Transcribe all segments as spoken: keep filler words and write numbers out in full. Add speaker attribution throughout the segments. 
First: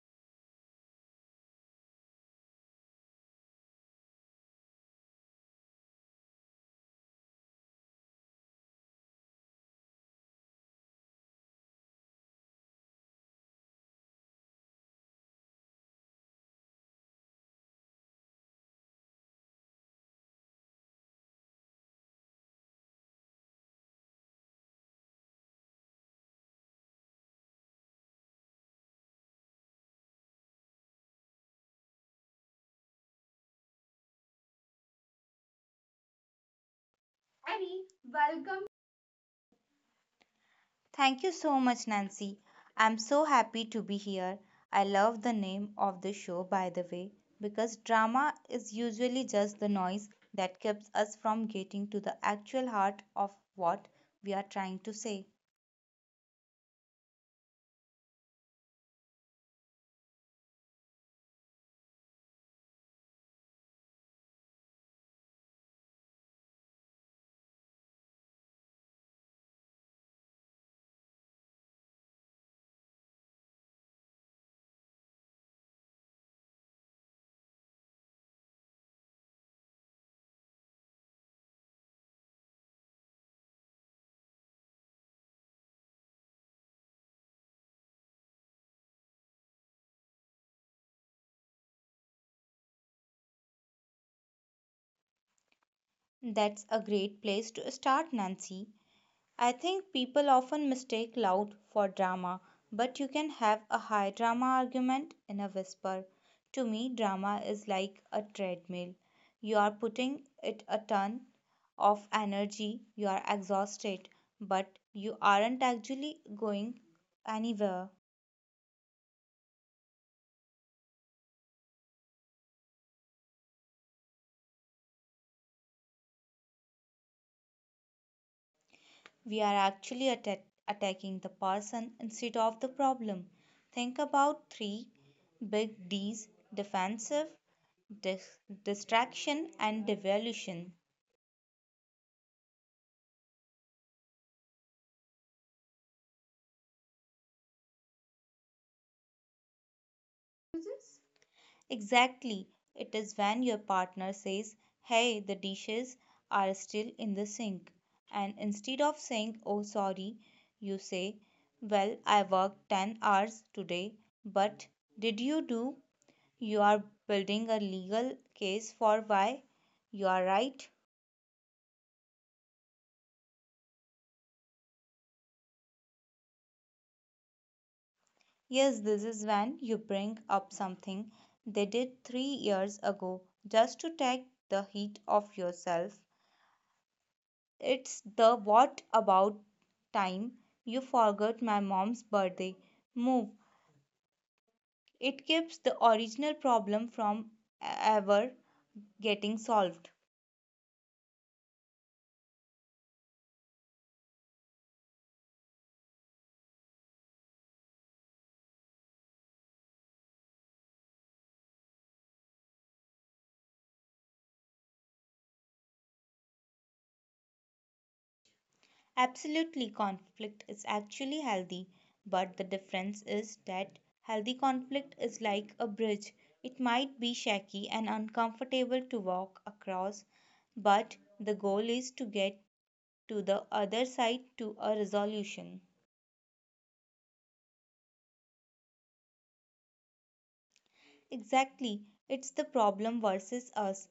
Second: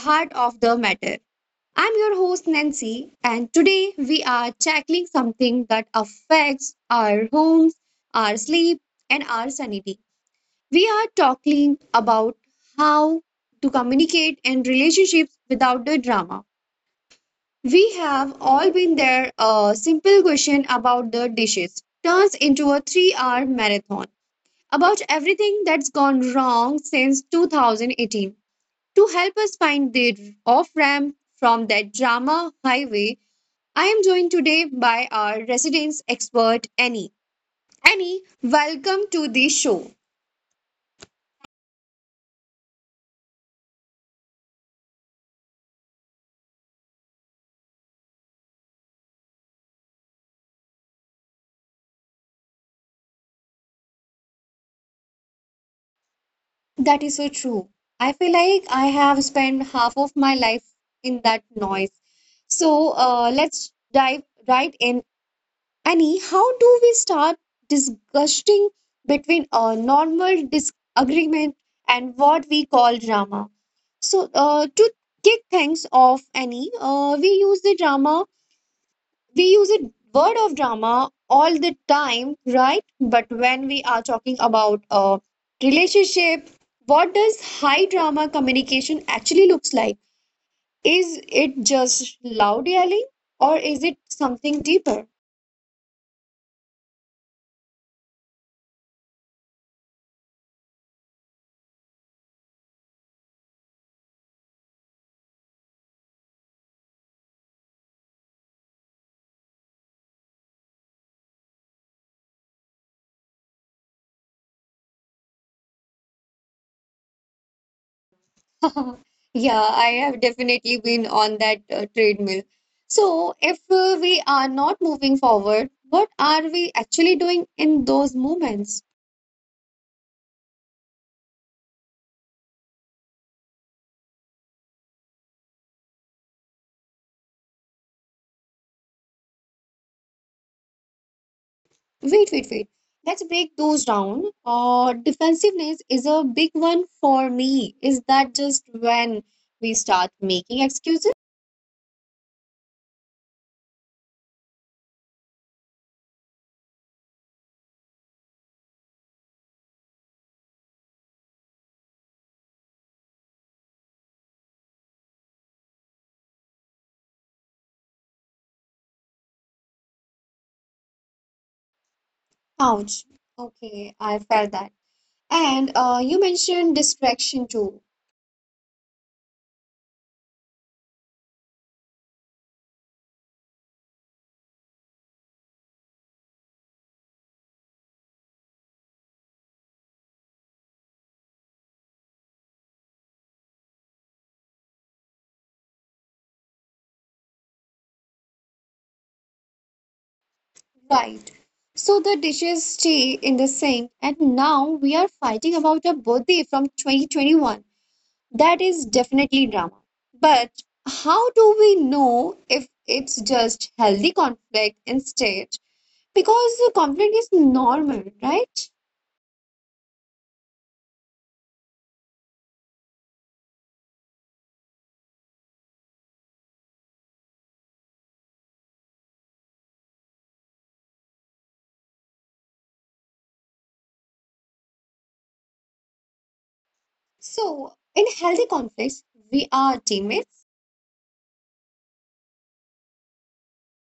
Speaker 1: Heart of the Matter. I'm your host Nancy, and today we are tackling something that affects our homes, our sleep, and our sanity. We are talking about how to communicate in relationships without the drama. We have all been there. A simple question about the dishes turns into a three hour marathon about everything that's gone wrong since two thousand eighteen. To help us find the off ramp from that drama highway, I am joined today by our residence expert, Annie.
Speaker 2: Eddie,
Speaker 1: Annie,
Speaker 2: welcome.
Speaker 1: welcome to the show.
Speaker 2: Thank you so much, Nancy. I'm so happy to be here. I love the name of the show, by the way, because drama is usually just the noise that keeps us from getting to the actual heart of what we are trying to say.
Speaker 1: That is so true. I feel like I have spent half of my life in that noise. So uh, let's dive right in, Annie, how do we start disgusting between a normal disagreement and what we call drama? So, uh, to kick things off, Annie, uh, we use the drama, we use the word of drama all the time, right? But when we are talking about a relationship, what does high drama communication actually looks like? Is it just loud yelling, or is it something deeper?
Speaker 2: That's a great place to start, Nancy. I think people often mistake loud for drama, but you can have a high drama argument in a whisper. To me, drama is like a treadmill. You are putting it a ton of energy, you are exhausted, but you aren't actually going anywhere.
Speaker 1: Yeah, I have definitely been on that uh, treadmill. So, if uh, we are not moving forward, what are we actually doing in those moments?
Speaker 2: We are actually atta- attacking the person instead of the problem. Think about three big D's: defensive, dis- distraction, and devolution.
Speaker 1: Wait, wait, wait. Let's break those down. Uh, defensiveness is a big one for me. Is that just when we start making excuses?
Speaker 2: Exactly, it is when your partner says, "Hey, the dishes are still in the sink." And instead of saying, "Oh, sorry," you say, "Well, I worked ten hours today, but did you do?" You are building a legal case for why you are right.
Speaker 1: Ouch. Okay, I felt that. And uh, you mentioned distraction too.
Speaker 2: Yes, this is when you bring up something they did three years ago just to take the heat off yourself. It's the "what about time you forgot my mom's birthday" move. It keeps the original problem from e-, ever getting solved.
Speaker 1: Right. So the dishes stay in the sink, and now we are fighting about a birthday from twenty twenty-one. That is definitely drama. But how do we know if it's just healthy conflict instead? Because the conflict is normal, right?
Speaker 2: Absolutely, conflict is actually healthy, but the difference is that healthy conflict is like a bridge. It might be shaky and uncomfortable to walk across, but the goal is to get to the other side, to a resolution.
Speaker 1: So in healthy conflicts, we are teammates.
Speaker 2: Exactly, it's the problem versus us.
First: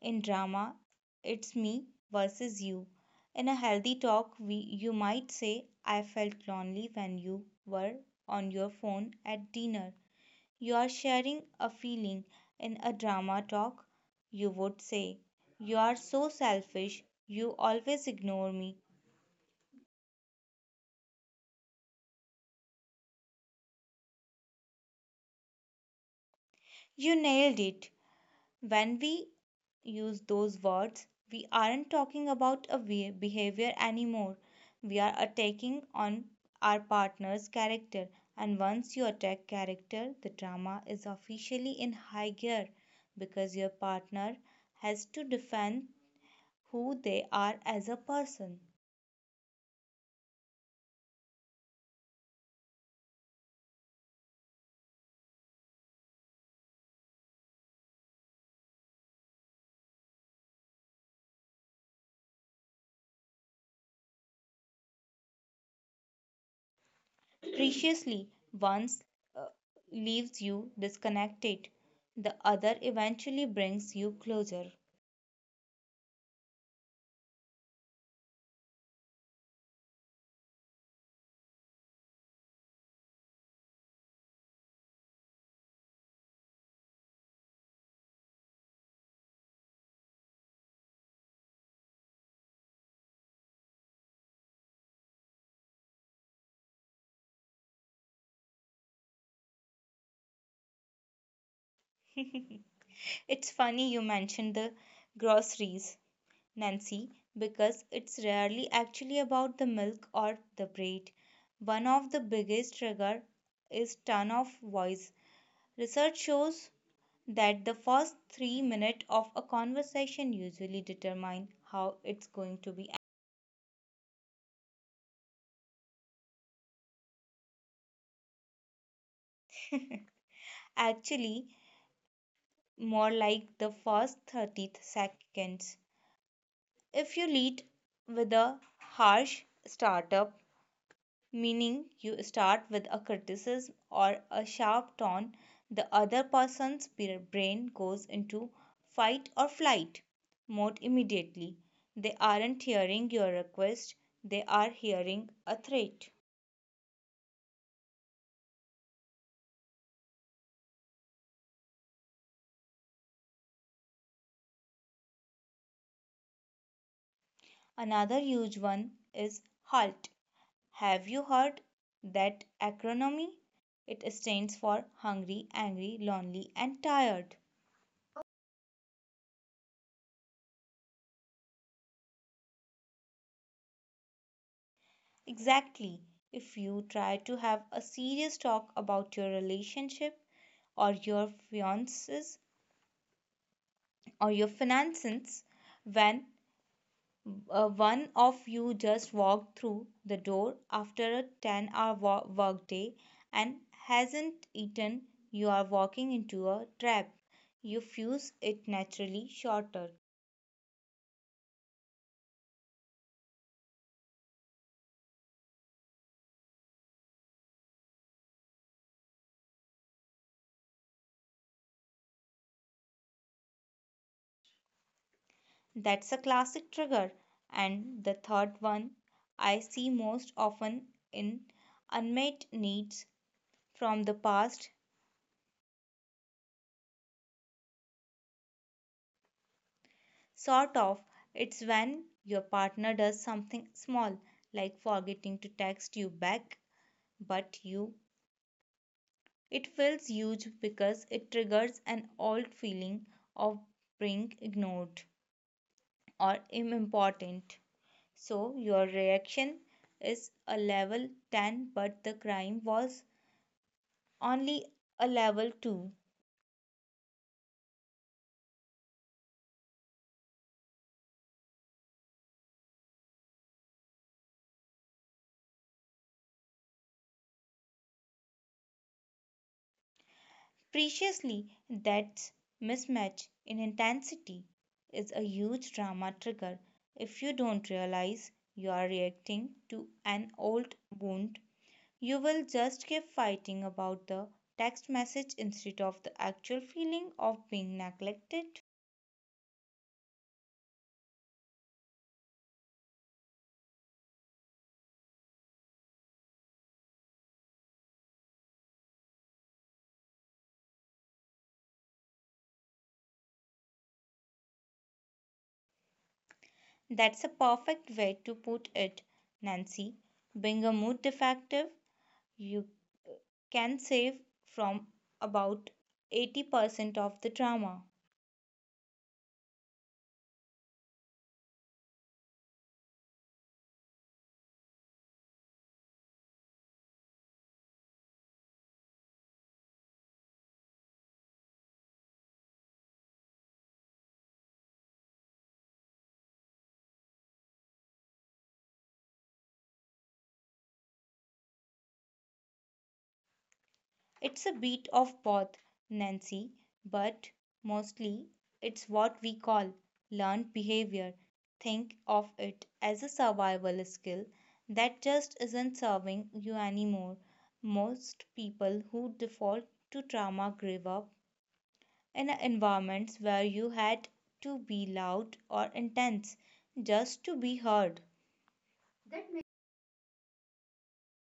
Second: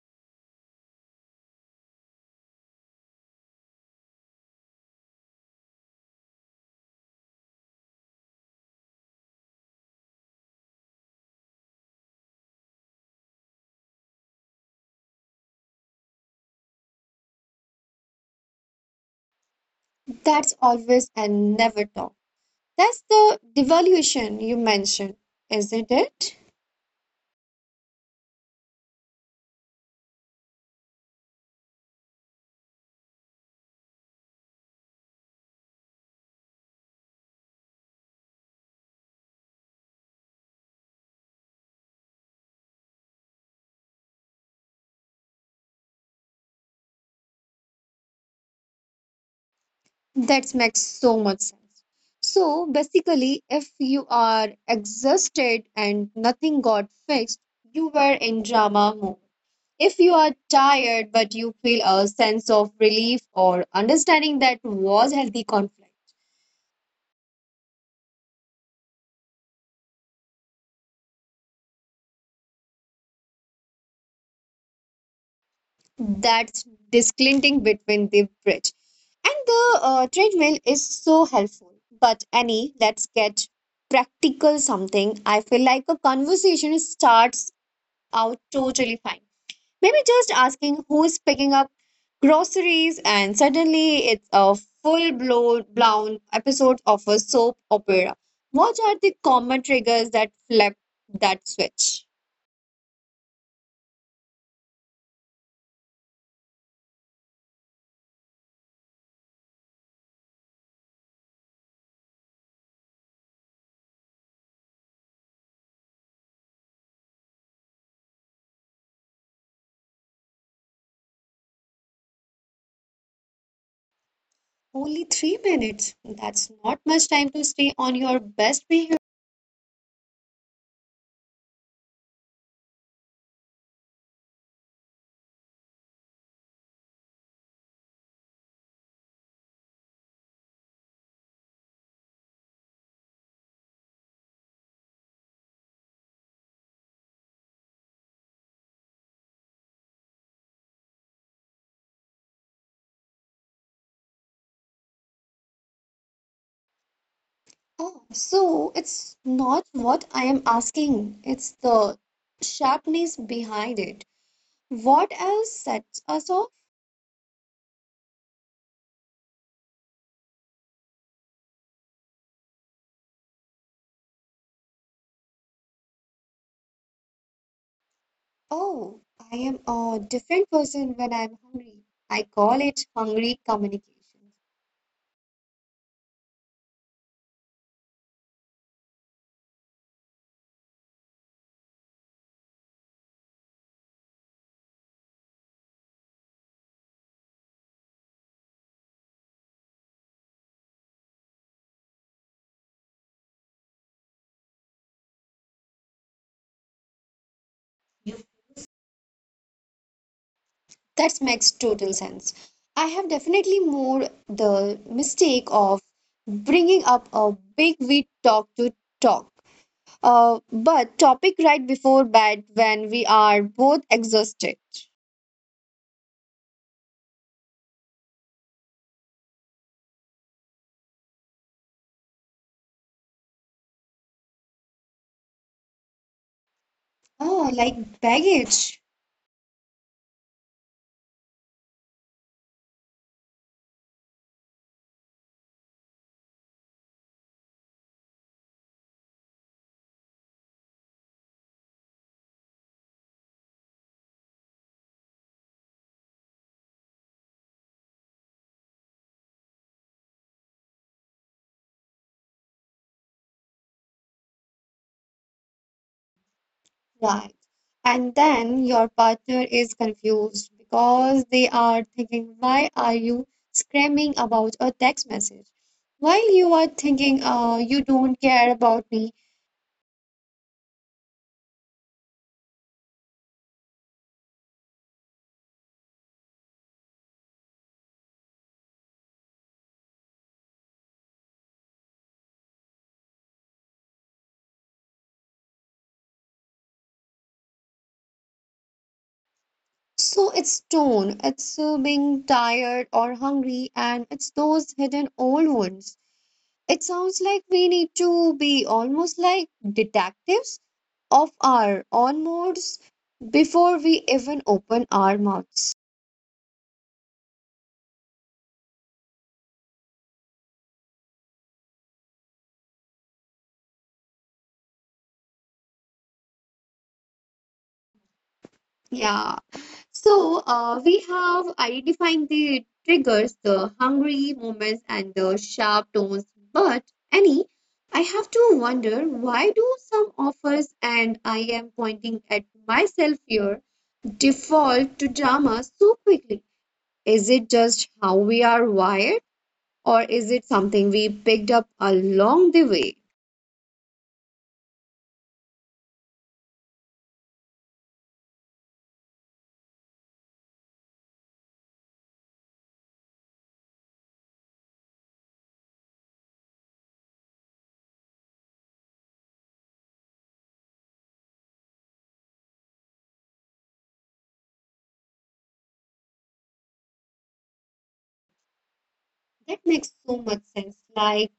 Speaker 2: In drama, it's me versus you. In a healthy talk, we, you might say, "I felt lonely when you were on your phone at dinner." You are sharing a feeling. In a drama talk, you would say, "You are so selfish. You always ignore me."
Speaker 1: That's always and never talk. That's the devaluation you mentioned, isn't it?
Speaker 2: You nailed it. When we use those words, we aren't talking about a be- behavior anymore. We are attacking on our partner's character. And once you attack character, the drama is officially in high gear because your partner has to defend who they are as a person.
Speaker 1: That makes so much sense. So basically, if you are exhausted and nothing got fixed, you were in drama mode. If you are tired but you feel a sense of relief or understanding, that was healthy conflict.
Speaker 2: Preciously. Once uh, leaves you disconnected, the other eventually brings you closer.
Speaker 1: That's disclinting between the bridge. And the uh, treadmill is so helpful. But Annie, let's get practical something. I feel like a conversation starts out totally fine. Maybe just asking who's picking up groceries, and suddenly it's a full blown blown episode of a soap opera. What are the common triggers that flip that switch?
Speaker 2: It's funny you mentioned the groceries, Nancy, because it's rarely actually about the milk or the bread. One of the biggest trigger is tone of voice. Research shows that the first three minutes of a conversation usually determine how it's going to be.
Speaker 1: Only three minutes. That's not much time to stay on your best behavior.
Speaker 2: Actually, more like the first thirty seconds. If you lead with a harsh startup, meaning you start with a criticism or a sharp tone, the other person's brain goes into fight or flight mode immediately. They aren't hearing your request, they are hearing a threat.
Speaker 1: Oh, so it's not what I am asking, it's the sharpness behind it. What else sets us off?
Speaker 2: Another huge one is halt. Have you heard that acronym? It stands for hungry, angry, lonely, and tired.
Speaker 1: Oh, I am a different person when I'm hungry. I call it hungry communication.
Speaker 2: Exactly. If you try to have a serious talk about your relationship or your fiances or your finances when uh, one of you just walked through the door after a ten hour wo- workday and hasn't eaten, you are walking into a trap. You fuse it naturally shorter.
Speaker 1: That makes total sense. I have definitely made the mistake of bringing up a big we talk to talk, uh, but topic right before bed when we are both exhausted.
Speaker 2: That's a classic trigger. And the third one I see most often in unmet needs from the past,
Speaker 1: Oh, like baggage.
Speaker 2: sort of. It's when your partner does something small, like forgetting to text you back, but you. It feels huge because it triggers an old feeling of being ignored or unimportant. So your reaction is a level ten, but the crime was only a level two.
Speaker 1: Right. And then your partner is confused because they are thinking, why are you screaming about a text message? While you are thinking, uh, you don't care about me.
Speaker 2: Preciously, that mismatch in intensity is a huge drama trigger. If you don't realize you are reacting to an old wound, you will just keep fighting about the text message instead of the actual feeling of being neglected.
Speaker 1: So it's tone, it's uh, being tired or hungry, and it's those hidden old ones. It sounds like we need to be almost like detectives of our own moods before we even open our mouths.
Speaker 2: That's a perfect way to put it, Nancy. Being a mood defective, you can save from about eighty percent of the drama.
Speaker 1: Yeah. So, uh, we have identified the triggers, the hungry moments, and the sharp tones. But, Annie, I have to wonder, why do some of us, and I am pointing at myself here, default to drama so quickly? Is it just how we are wired, or is it something we picked up along the way?
Speaker 2: It's a bit of both, Nancy, but mostly it's what we call learned behavior. Think of it as a survival skill that just isn't serving you anymore. Most people who default to trauma grew up in environments where you had to be loud or intense just to be heard.
Speaker 1: That makes so much sense. Like,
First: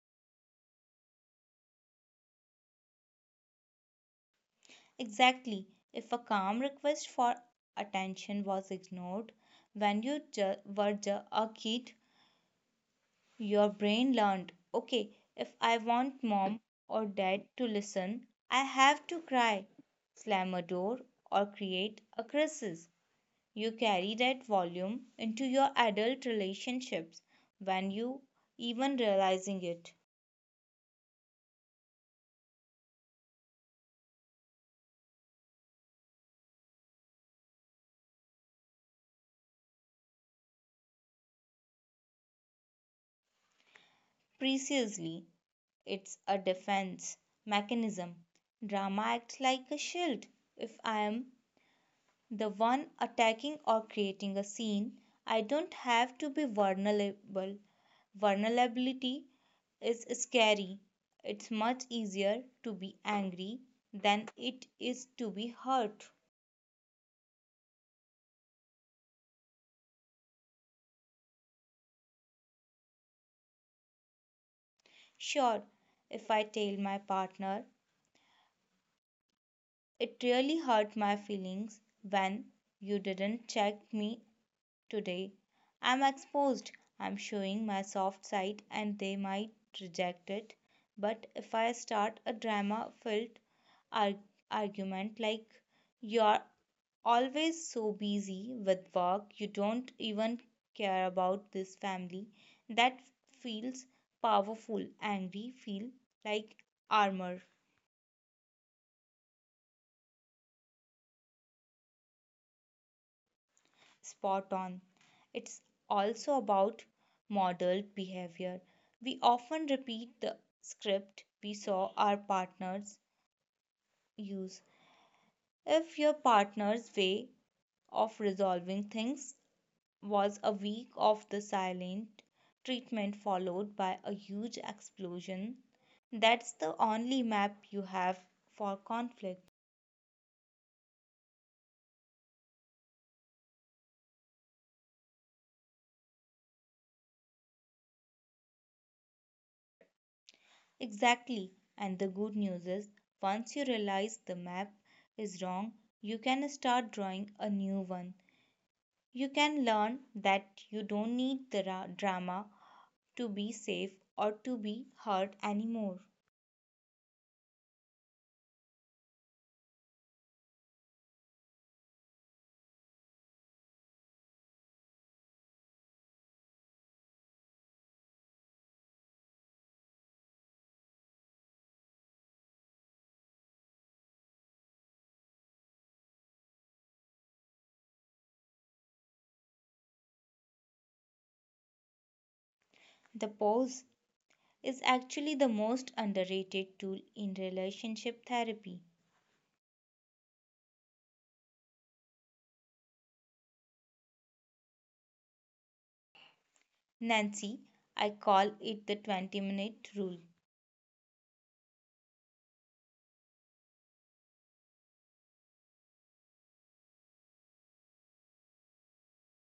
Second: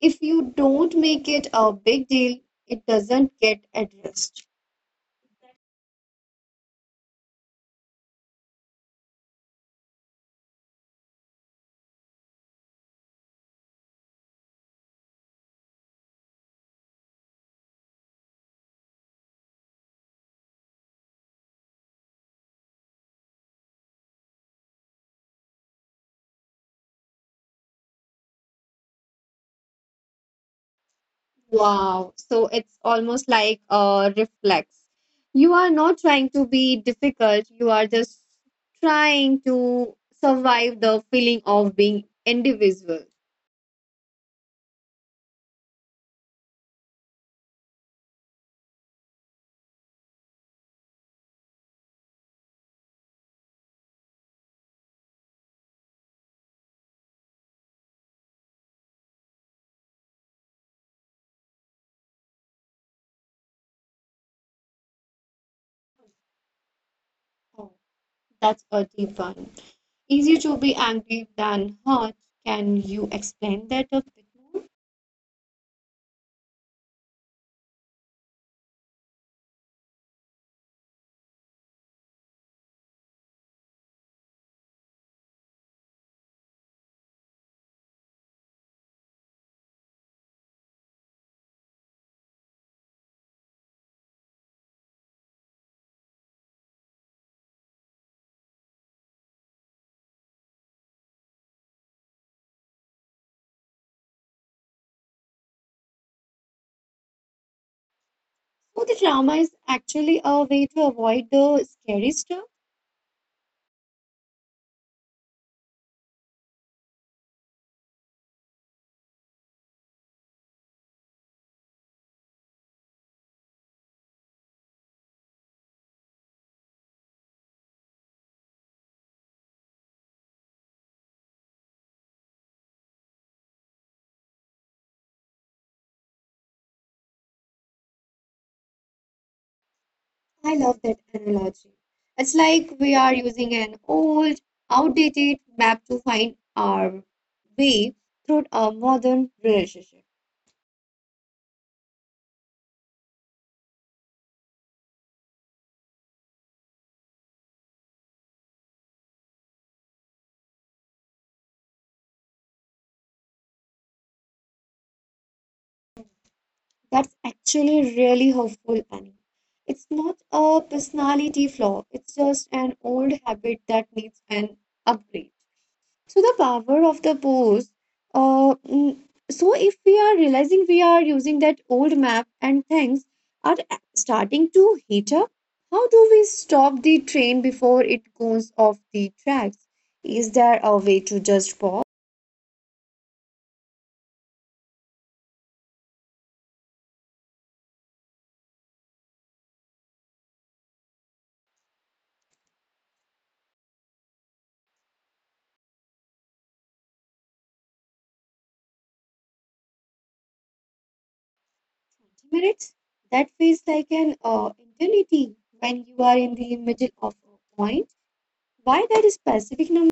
Speaker 1: if you don't make it a big deal, it doesn't get addressed.
Speaker 2: Exactly. If a calm request for attention was ignored when you ju- were ju- a kid, your brain learned okay, if I want mom or dad to listen, I have to cry, slam a door, or create a crisis. You carry that volume into your adult relationships when you even realizing it.
Speaker 1: Wow. So it's almost like a reflex. You are not trying to be difficult, you are just trying to survive the feeling of being individual.
Speaker 2: Preciously, it's a defense mechanism. Drama acts like a shield. If I am the one attacking or creating a scene, I don't have to be vulnerable. Vulnerability is scary. It's much easier to be angry than it is to be hurt.
Speaker 1: Oh, that's a deep one. Easier to be angry than hurt. Can you explain that a bit more?
Speaker 2: Sure, if I tell my partner, "It really hurt my feelings when you didn't check me today," I'm exposed, I'm showing my soft side, and they might reject it. But if I start a drama filled arg- argument like, "You're always so busy with work, you don't even care about this family," that feels powerful, angry, feel like armor.
Speaker 1: So the trauma is actually a way to avoid the scary stuff.
Speaker 2: Spot on. It's also about modeled behavior. We often repeat the script we saw our partners use. If your partner's way of resolving things was a week of the silent treatment followed by a huge explosion, that's the only map you have for conflict.
Speaker 1: I love that analogy. It's like we are using an old, outdated map to find our way through a modern relationship.
Speaker 2: Exactly. And the good news is, once you realize the map is wrong, you can start drawing a new one. You can learn that you don't need the ra- drama to be safe or to be hurt anymore.
Speaker 1: That's actually really helpful, Annie. It's not a personality flaw, it's just an old habit that needs an upgrade. So the power of the pose. Uh, mm, so if we are realizing we are using that old map and things are a- starting to heat up, how do we stop the train before it goes off the tracks? Is there a way to just pause?
Speaker 2: The pause is actually the most underrated tool in relationship therapy. Nancy, I call it the twenty minute rule.
Speaker 1: Minutes? That feels like an uh, eternity when you are in the middle of a point. Why that specific number?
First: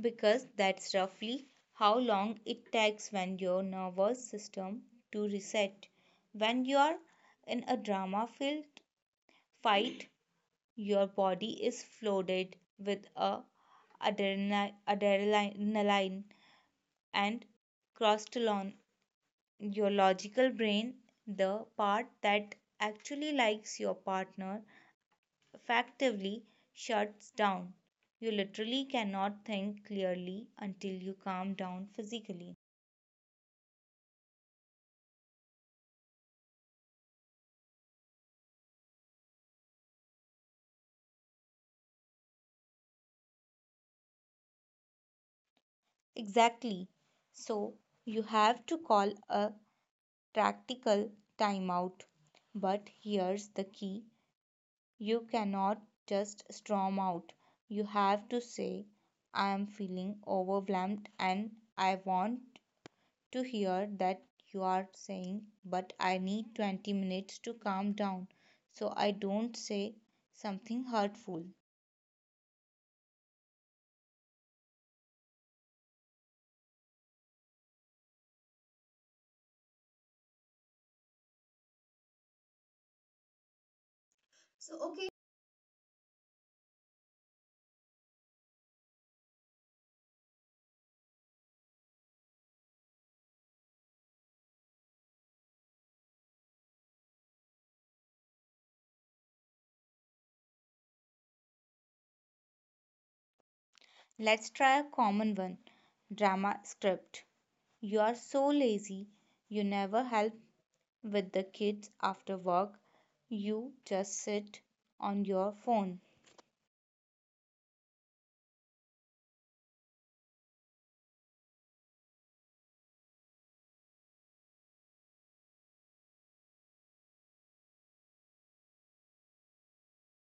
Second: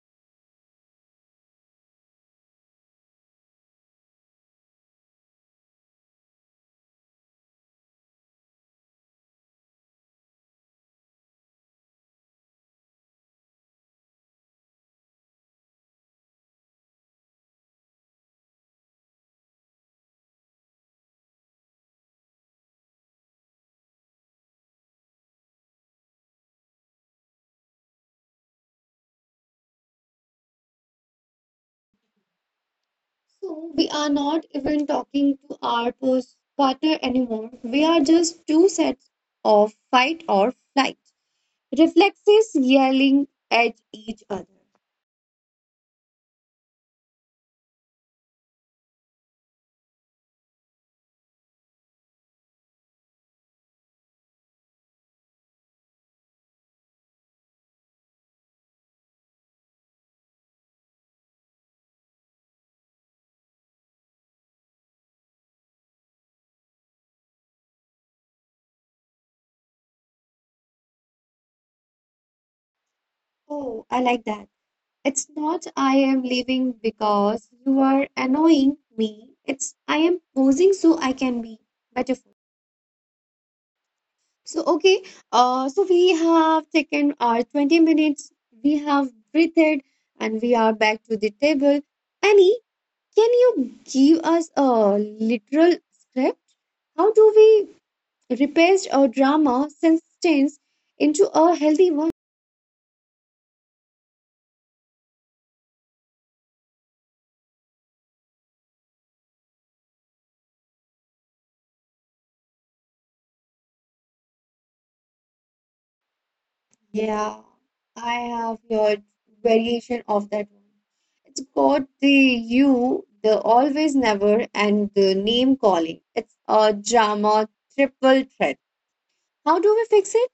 Speaker 2: Because that's roughly how long it takes when your nervous system to reset. When you are in a drama filled fight, your body is flooded with a adrenali- adrenaline and cortisol. Your logical brain, the part that actually likes your partner, effectively shuts down. You literally cannot think clearly until you calm down physically.
Speaker 1: So we are not even talking to our pers- partner anymore. We are just two sets of fight or flight. Reflexes yelling at each other.
Speaker 2: Exactly. So you have to call a practical timeout. But here's the key: you cannot just storm out. You have to say, "I am feeling overwhelmed and I want to hear that you are saying, but I need twenty minutes to calm down so I don't say something hurtful."
Speaker 1: Oh, I like that. It's not I am leaving because you are annoying me. It's I am posing so I can be beautiful. So
Speaker 2: So,
Speaker 1: okay,
Speaker 2: okay.
Speaker 1: uh, so we have taken our twenty minutes, we have breathed, and we are back to the table. Annie, can you give us a literal script? How do we repaste a drama sentence into a healthy one?
Speaker 2: Let's try a common one drama script. "You are so lazy, you never help with the kids after work, you just sit on your phone."
Speaker 1: Yeah, I have heard variation of that one. It's got the you, the always never, and the name calling. It's a drama triple threat. How do we fix it?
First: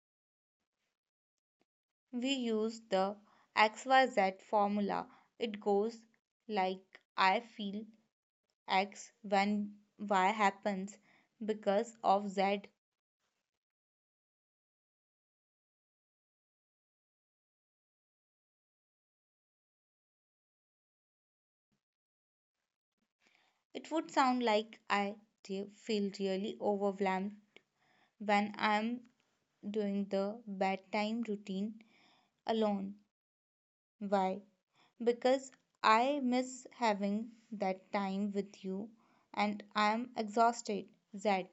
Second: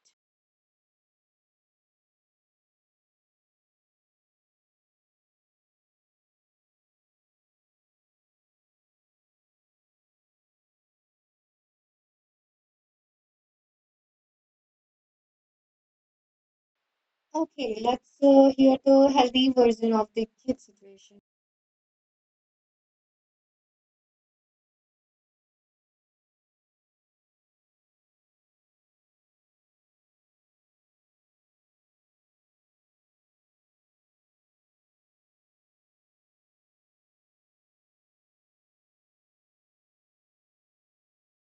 Speaker 2: We use the X Y Z formula. It goes like "I feel X when Y happens because of Z."
Speaker 1: Okay, let's uh, hear the healthy version of the kid situation.
Speaker 2: It would sound like "I feel really overwhelmed when I'm doing the bedtime routine alone." Why? "Because I miss having that time with you and I'm exhausted." Z.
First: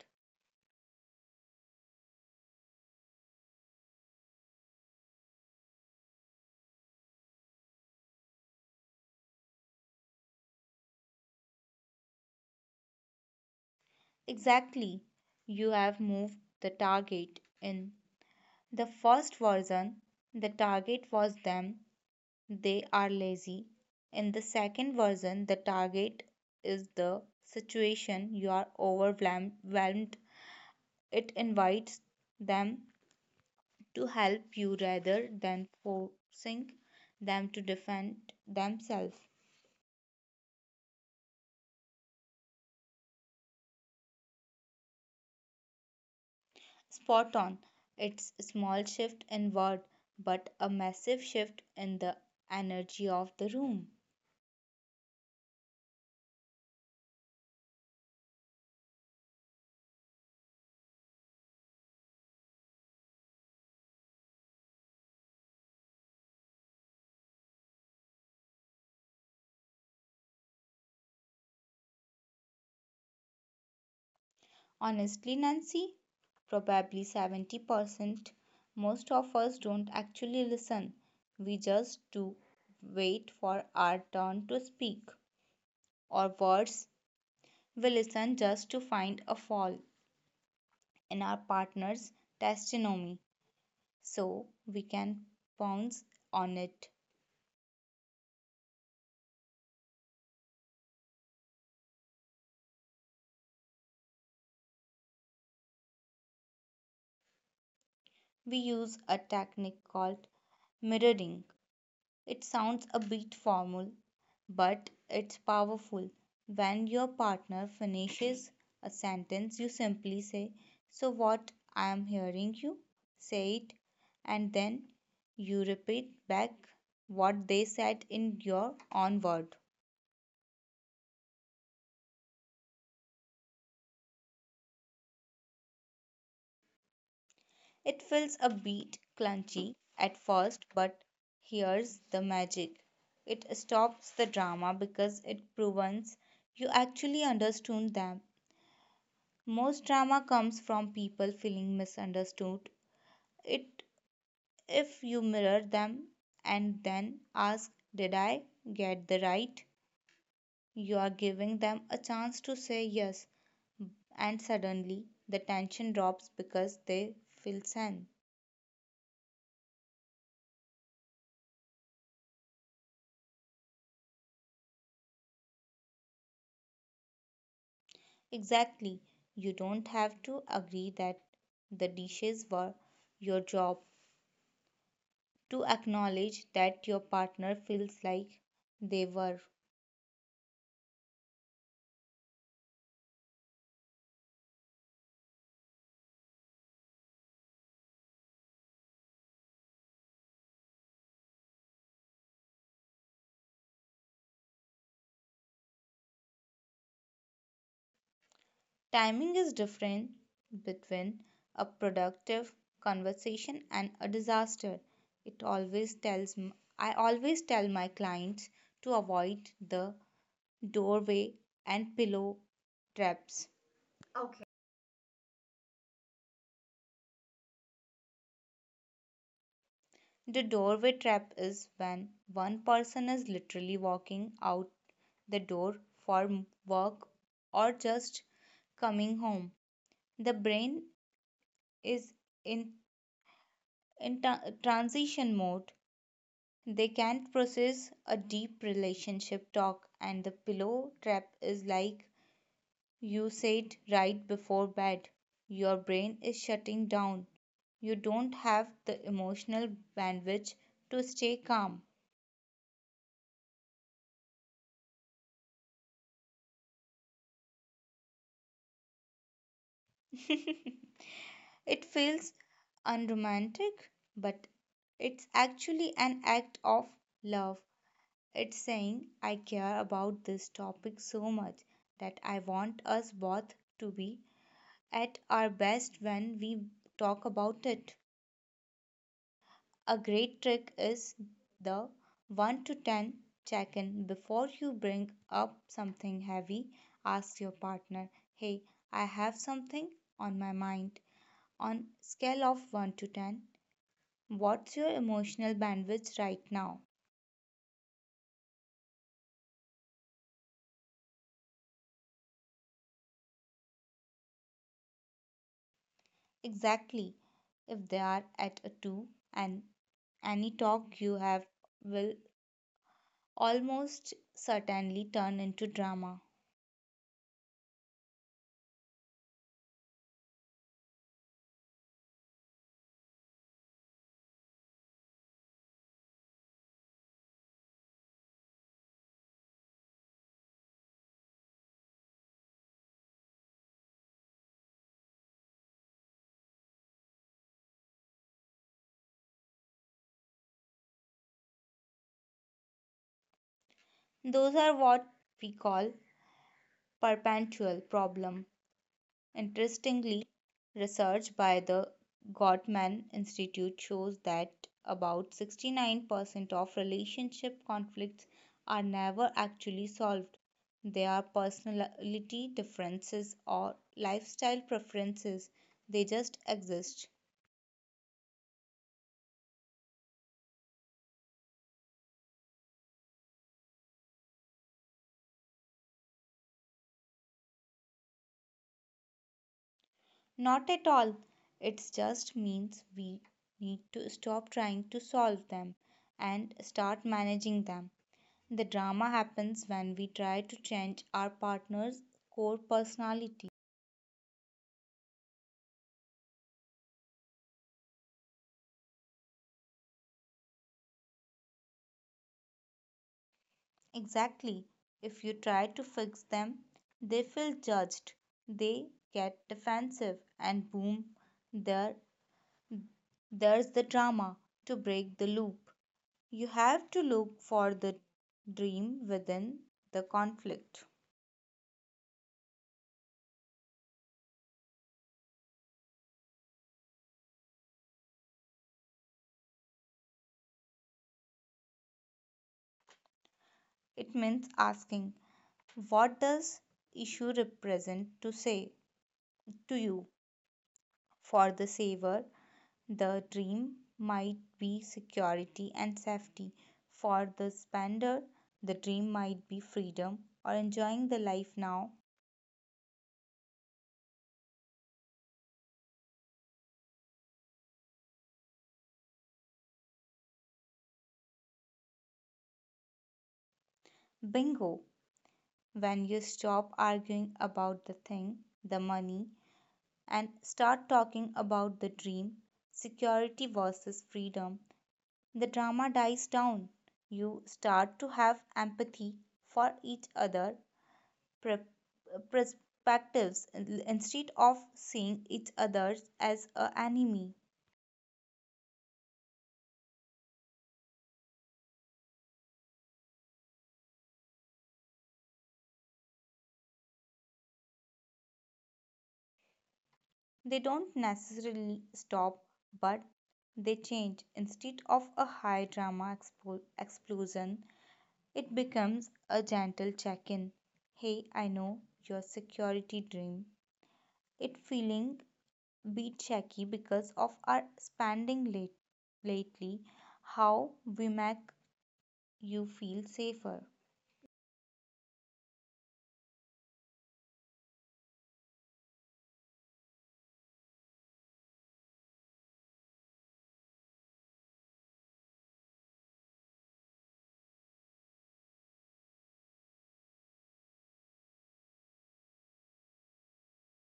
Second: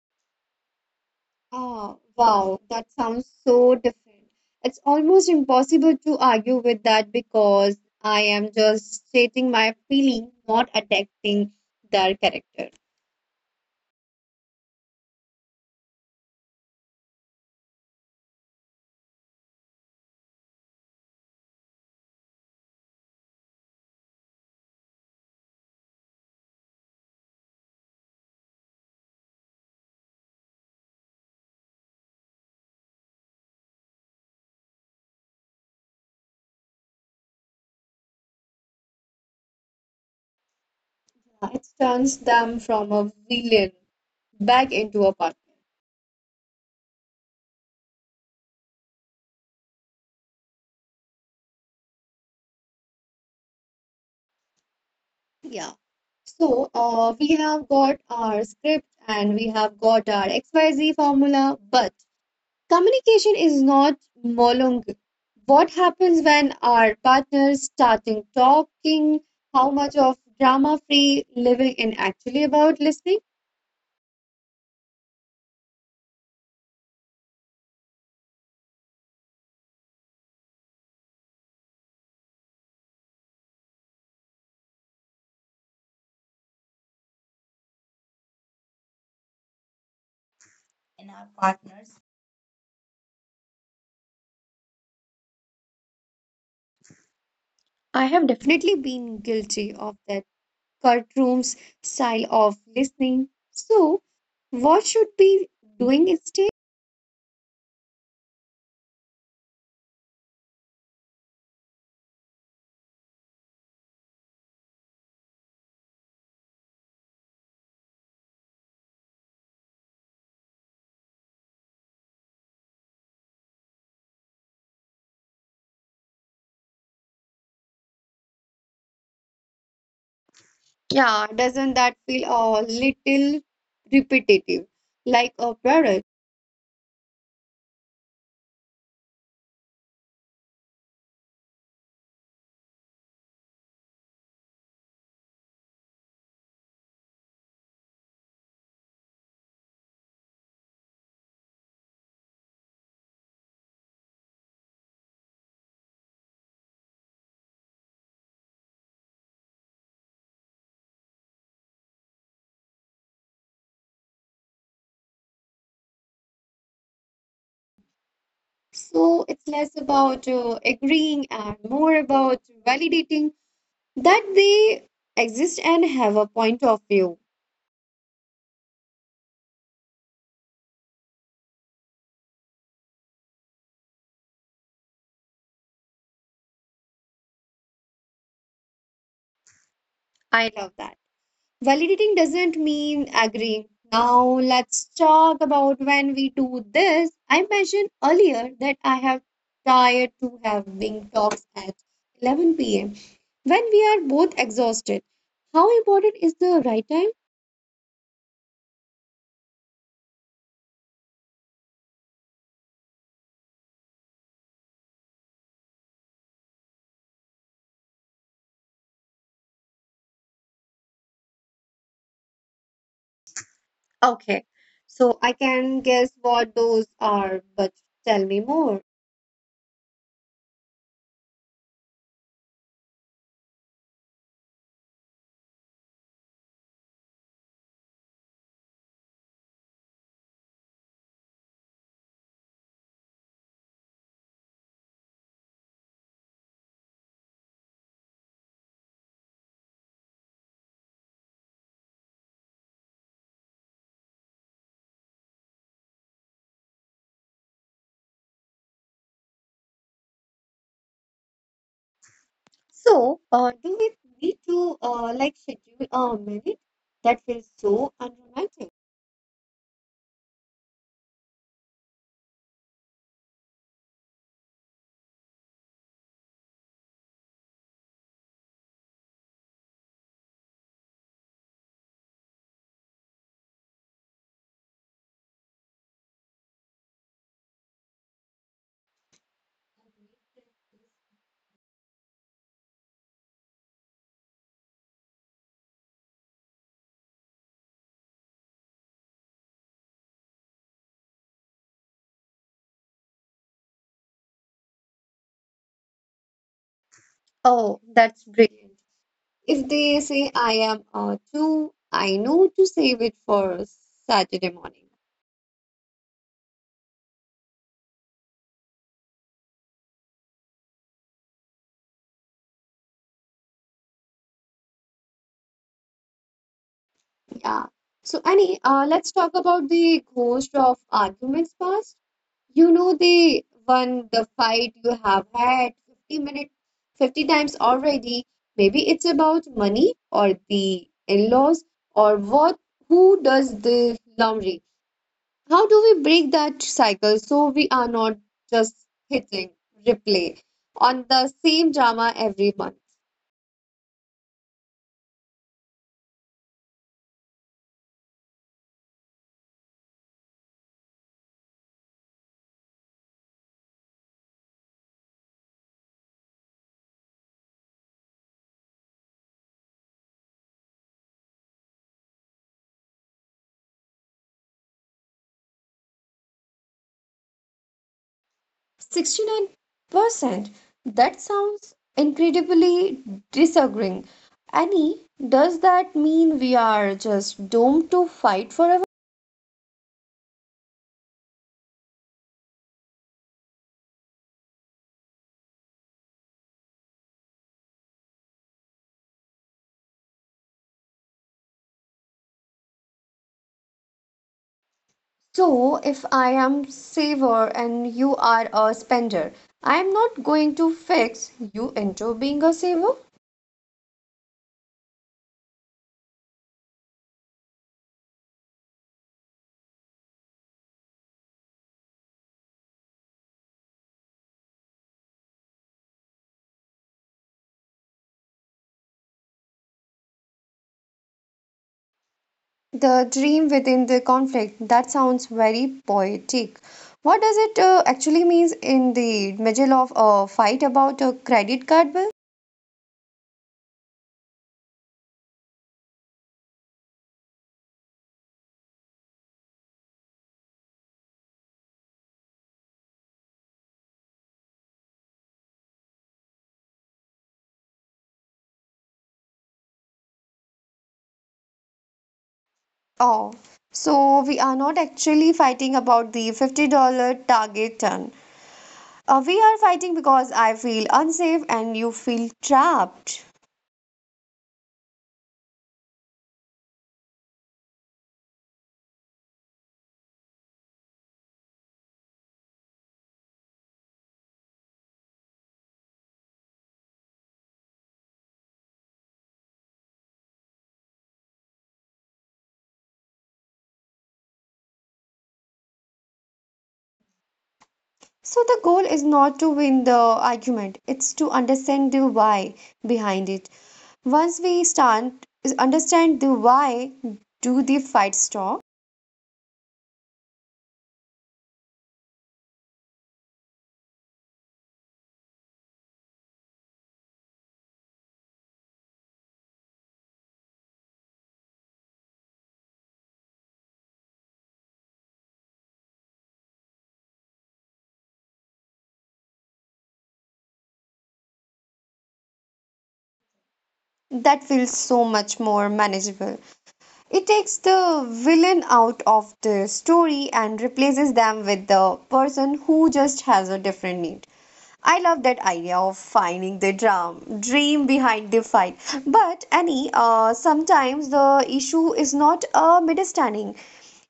Speaker 1: Ah, wow, that sounds so different. It's almost impossible to argue with that because I am just stating my feeling, not attacking their character.
Speaker 2: Exactly. You have moved the target. In the first version, the target was them: they are lazy. In the second version, the target is the situation: you are overwhelmed. It invites them to help you rather than forcing them to defend themselves.
Speaker 1: Yeah, it turns them from a villain back into a partner.
Speaker 2: Spot on. It's a small shift inward, but a massive shift in the energy of the room.
Speaker 1: Yeah. So, uh, we have got our script and we have got our X Y Z formula, but communication is not monologue. What happens when our partners starting talking? How much of drama free living in actually about listening?
Speaker 2: Honestly, Nancy, probably seventy percent. Most of us don't actually listen, we just do wait for our turn to speak. Or worse, we listen just to find a fault
Speaker 1: In
Speaker 2: in
Speaker 1: our
Speaker 2: our
Speaker 1: partners.
Speaker 2: partner's testimony so we can pounce on it.
Speaker 1: I have definitely been guilty of that courtroom's style of listening. So, what should be doing instead?
Speaker 2: We use a technique called mirroring. It sounds a bit formal, but it's powerful. When your partner finishes a sentence, you simply say, "So what I am hearing you say it," and then you repeat back what they said in your own word.
Speaker 1: Yeah, doesn't that feel a little repetitive, like a parrot?
Speaker 2: It feels a bit clunky at first, but here's the magic. It stops the drama because it proves you actually understood them. Most drama comes from people feeling misunderstood. It if you mirror them and then ask, "Did I get the right?" you are giving them a chance to say yes, and suddenly the tension drops because they feel seen.
Speaker 1: So it's less about uh, agreeing and more about validating that they exist and have a point of view.
Speaker 2: Exactly. You don't have to agree that the dishes were your job to acknowledge that your partner feels like they were.
Speaker 1: I love that. Validating doesn't mean agreeing. Now let's talk about when we do this. I mentioned earlier that I have tired to have wing talks at eleven p m when we are both exhausted. How important is the right time?
Speaker 2: Timing is different between a productive conversation and a disaster. It always tells m- I always tell my clients to avoid the doorway and pillow traps.
Speaker 1: Okay, so I can guess what those are, but tell me more.
Speaker 2: The doorway trap is when one person is literally walking out the door for m- work or just coming home. The brain is in, in tra- transition mode. They can't process a deep relationship talk, and the pillow trap is like you said, right before bed. Your brain is shutting down. You don't have the emotional bandwidth to stay calm.
Speaker 1: So, uh, do we need to uh, like schedule a minute? That feels so unromantic.
Speaker 2: It feels unromantic, but it's actually an act of love. It's saying, "I care about this topic so much that I want us both to be at our best when we talk about it." A great trick is the one to ten check in. Before you bring up something heavy, ask your partner, "Hey, I have something on my mind. On scale of one to ten, what's your emotional bandwidth right now?"
Speaker 1: Oh, that's brilliant. If they say I am uh, too, I know to save it for Saturday morning.
Speaker 2: Exactly. If they are at a two, and any talk you have will almost certainly turn into drama.
Speaker 1: Yeah. So, Annie, uh, let's talk about the ghost of arguments past. You know the one, the fight you have had fifty minutes, fifty times already. Maybe it's about money or the in-laws or what, who does the laundry? How do we break that cycle so we are not just hitting replay on the same drama every month?
Speaker 2: Those are what we call perpetual problem. Interestingly, research by the Gottman Institute shows that about sixty-nine percent of relationship conflicts are never actually solved. They are personality differences or lifestyle preferences. They just exist.
Speaker 1: sixty-nine percent. That sounds incredibly disagreeing. Annie, does that mean we are just doomed to fight forever?
Speaker 2: Not at all. It just means we need to stop trying to solve them and start managing them. The drama happens when we try to change our partner's core personality.
Speaker 1: So, if I am saver and you are a spender, I am not going to fix you into being a saver?
Speaker 2: Exactly. If you try to fix them, they feel judged, they get defensive, and boom, there, there's the drama. To break the loop, you have to look for the dream within the conflict.
Speaker 1: The dream within the conflict, that sounds very poetic. What does it uh, actually means in the middle of a fight about a credit card bill?
Speaker 2: It means asking, "What does issue represent to say to you?" For the saver, the dream might be security and safety. For the spender, the dream might be freedom or enjoying the life now.
Speaker 1: Oh, so we are not actually fighting about the fifty dollars target ton. Uh, we are fighting because I feel unsafe and you feel trapped.
Speaker 2: Bingo! When you stop arguing about the thing, the money, and start talking about the dream, security versus freedom, the drama dies down. You start to have empathy for each other perspectives instead of seeing each other as an enemy.
Speaker 1: So the goal is not to win the argument, it's to understand the why behind it. Once we stand, understand the why, do the fight stop?
Speaker 2: They don't necessarily stop, but they change. Instead of a high drama expo- explosion, it becomes a gentle check in. "Hey, I know your security dream. It feeling bit shaky because of our spending late- lately, how we make you feel safer."
Speaker 1: That feels so much more manageable. It takes the villain out of the story and replaces them with the person who just has a different need. I love that idea of finding the drum, dream behind the fight. But Annie, uh, sometimes the issue is not a misunderstanding;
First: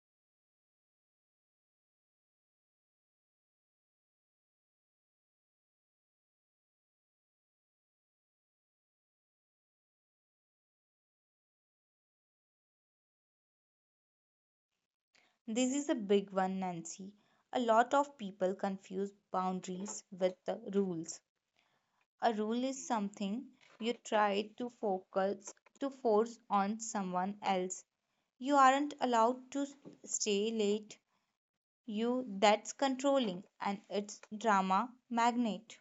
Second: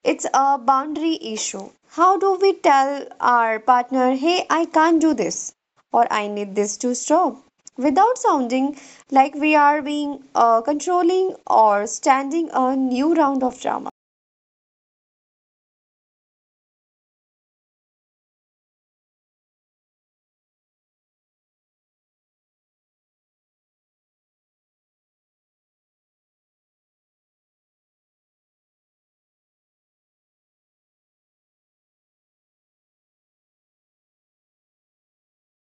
Speaker 1: it's a boundary issue. How do we tell our partner, "Hey, I can't do this," or "I need this to stop," without sounding like we are being uh, controlling or standing a new round of drama?
Speaker 2: This is a big one, Nancy. A lot of people confuse boundaries with the rules. A rule is something you try to focus to force on someone else. "You aren't allowed to stay late." You, that's controlling and it's drama magnet.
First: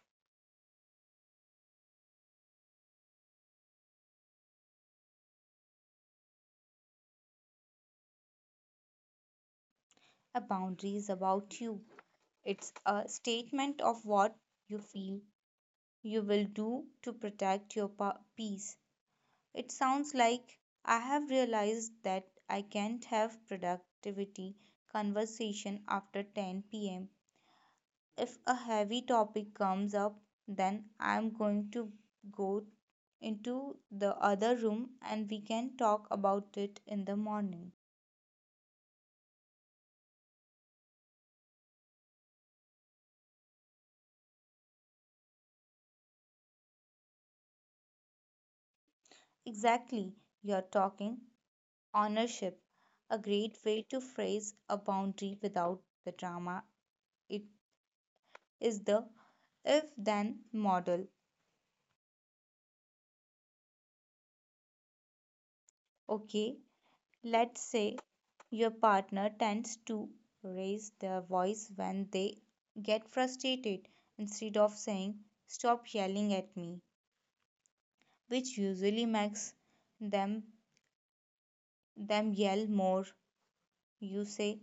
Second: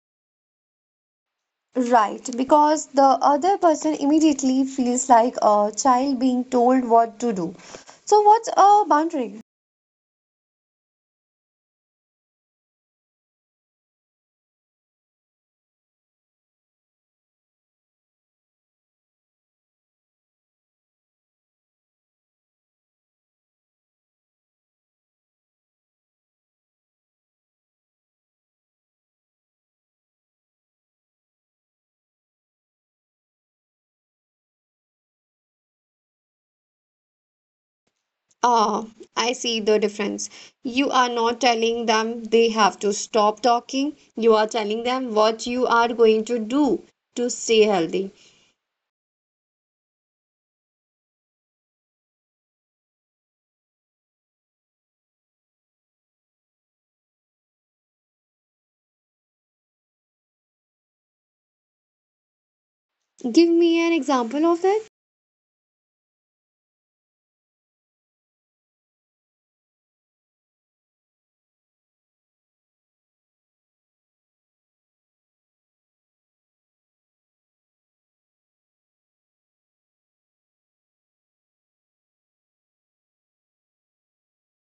Speaker 1: Right, because the other person immediately feels like a child being told what to do. So, what's a boundary?
Speaker 2: A boundary is about you. It's a statement of what you feel you will do to protect your pa- peace. It sounds like, "I have realized that I can't have productivity conversation after ten p m. If a heavy topic comes up, then I'm going to go into the other room and we can talk about it in the morning."
Speaker 1: Ah, I see the difference. You are not telling them they have to stop talking. You are telling them what you are going to do to stay healthy.
Speaker 2: Exactly, you're talking ownership, a great way to phrase a boundary without the drama. It is the if then model.
Speaker 1: Give me an example of that.
Speaker 2: Okay, let's say your partner tends to raise their voice when they get frustrated. Instead of saying, "Stop yelling at me," which usually makes them them yell more, you say,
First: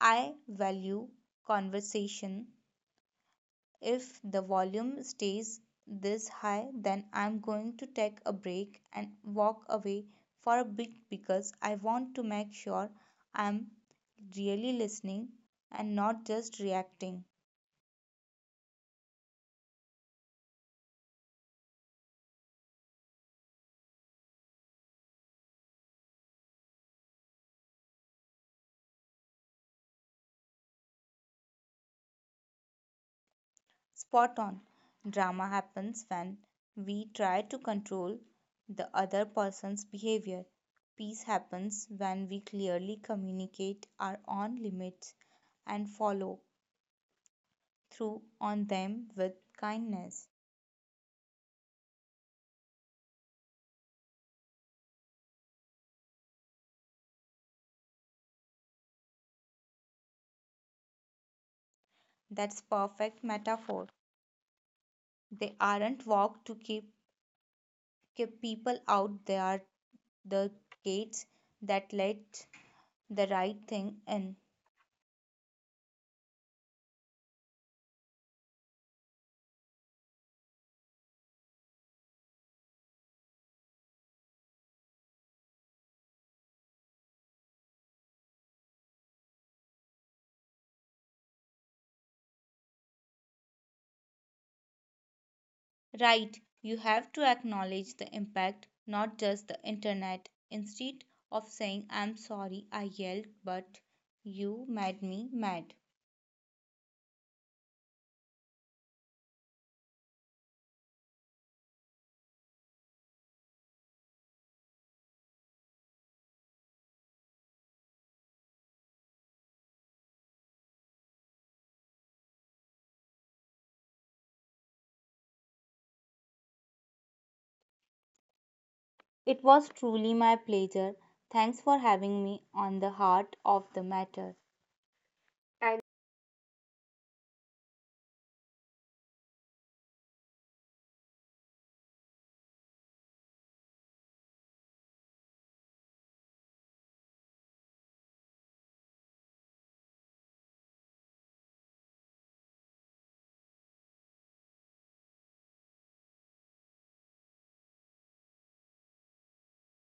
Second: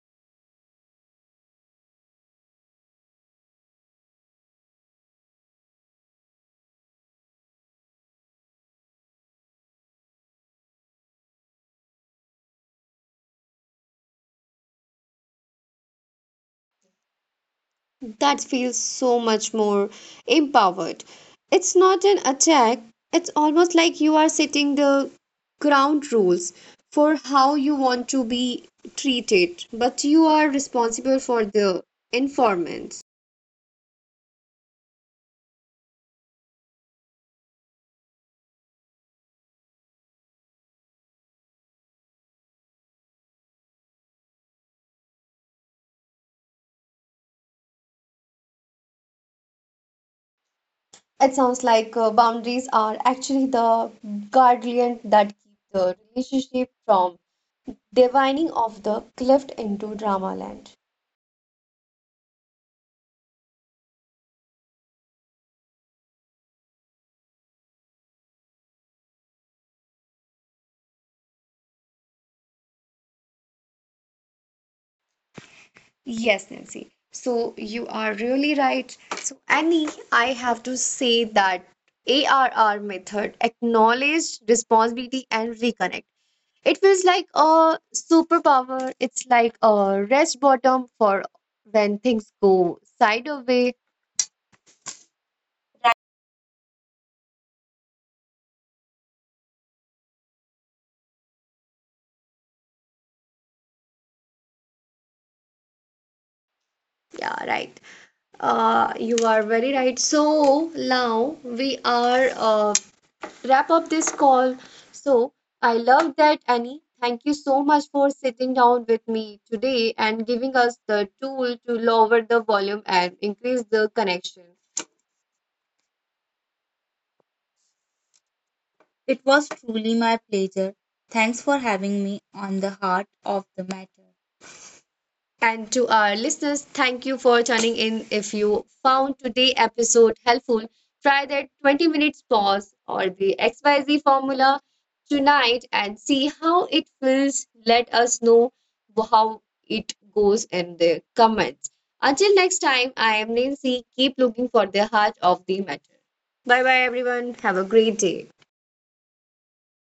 Speaker 2: "I value conversation. If the volume stays this high, then I'm going to take a break and walk away for a bit because I want to make sure I'm really listening and not just reacting."
Speaker 1: That feels so much more empowered. It's not an attack, it's almost like you are setting the ground rules for how you want to be treated, but you are responsible for the informants.
Speaker 2: Spot on. Drama happens when we try to control the other person's behavior. Peace happens when we clearly communicate our own limits and follow through on them with kindness.
Speaker 1: It sounds like uh, boundaries are actually the guardian that keep the relationship from divining off the cliff into drama land.
Speaker 2: That's perfect metaphor. They aren't walk to keep keep people out. They are the gates that let the right thing in.
Speaker 1: Yes, Nancy. So you are really right. So, Annie, I have to say that A R R method, acknowledge, responsibility, and reconnect. It feels like a superpower. It's like a rest bottom for when things go side away.
Speaker 2: Right. You have to acknowledge the impact, not just the internet. Instead of saying, "I'm sorry I yelled, but you made me mad."
Speaker 1: Yeah, right. Uh, you are very right. So now we are uh, wrap up this call. So, I love that, Annie. Thank you so much for sitting down with me today and giving us the tool to lower the volume and increase the connection. It was
Speaker 2: It was
Speaker 1: truly my
Speaker 2: truly my
Speaker 1: pleasure.
Speaker 2: pleasure.
Speaker 1: Thanks for
Speaker 2: Thanks for
Speaker 1: having me
Speaker 2: having me
Speaker 1: on The
Speaker 2: on the
Speaker 1: Heart of
Speaker 2: heart
Speaker 1: the
Speaker 2: of the
Speaker 1: Matter.
Speaker 2: matter.
Speaker 1: And to our listeners, thank you for tuning in. If you found today's episode helpful, try that twenty minutes pause or the X Y Z formula tonight and see how it feels. Let us know how it goes in the comments. Until next time, I am Nancy. Keep looking for the heart of the matter. Bye bye, everyone. Have a great day.